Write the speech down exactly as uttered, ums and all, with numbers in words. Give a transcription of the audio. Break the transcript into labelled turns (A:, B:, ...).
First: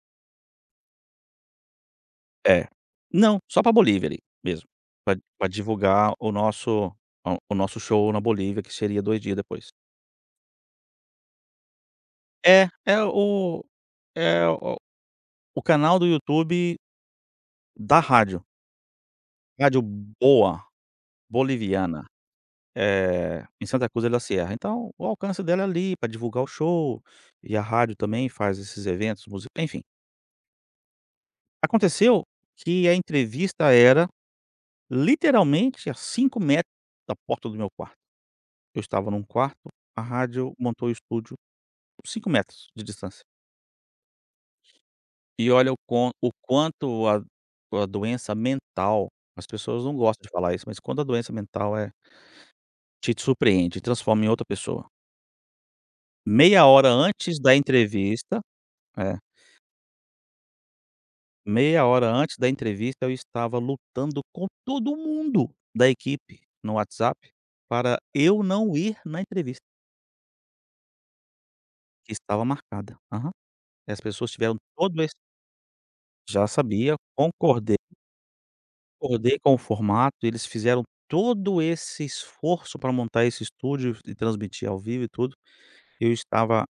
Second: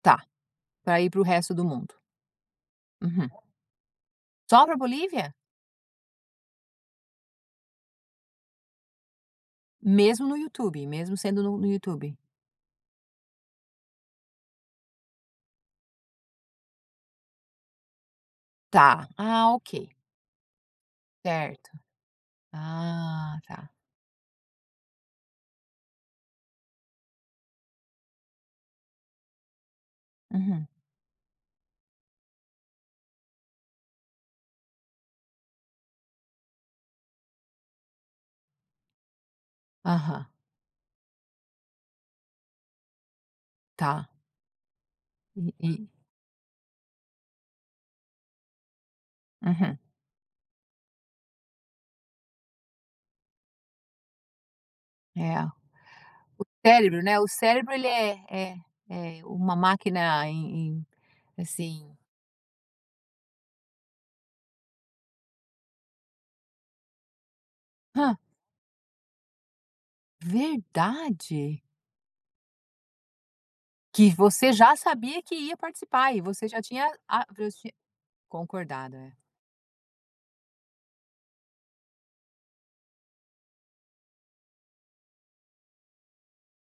A: Tá, para ir para o resto do mundo.
B: É,
A: Uhum.
B: não, só para Bolívia ali
A: Só
B: mesmo,
A: para
B: pra
A: Bolívia?
B: pra divulgar o nosso, ah, o nosso show na Bolívia que seria dois dias depois.
A: Mesmo no YouTube, mesmo sendo no no YouTube?
B: É, é o é o o canal do YouTube, da rádio.
A: Tá, ah
B: Rádio
A: ok.
B: Boa,
A: Certo.
B: boliviana,
A: Ah
B: eh, em
A: tá.
B: Santa Cruz de La Sierra então, o alcance dela é ali para divulgar o show, e a rádio também faz esses eventos músic enfim.
A: Uhum.
B: Aconteceu que a entrevista era, literalmente a cinco metros da porta do meu quarto. Eu estava em um quarto, a
A: Aham.
B: rádio montou o estúdio, cinco metros de distância.
A: Tá.
B: E olha o
A: [unintelligible]
B: quan o quanto a a doença mental, as
A: Uhum.
B: pessoas não gostam de falar isso, mas quando a doença mental é te surpreende e transforma em outra pessoa.
A: É, o
B: Meia hora
A: cérebro, né, o
B: antes da
A: cérebro ele é
B: entrevista,
A: é
B: é
A: é uma máquina em em
B: meia
A: assim.
B: hora antes da entrevista eu estava lutando com todo mundo da equipe no WhatsApp, para
A: Hã.
B: eu não ir na entrevista.
A: Verdade?
B: Que estava marcada. Aham. E as
A: Que
B: pessoas
A: você
B: tiveram
A: já
B: todo esse.
A: sabia que ia participar e você
B: Já
A: já tinha
B: sabia,
A: a transfi
B: concordei
A: concordado.
B: concordei com o formato, eles fizeram todo esse esforço para montar esse estúdio e f transmitir ao vivo e tudo. Eu estava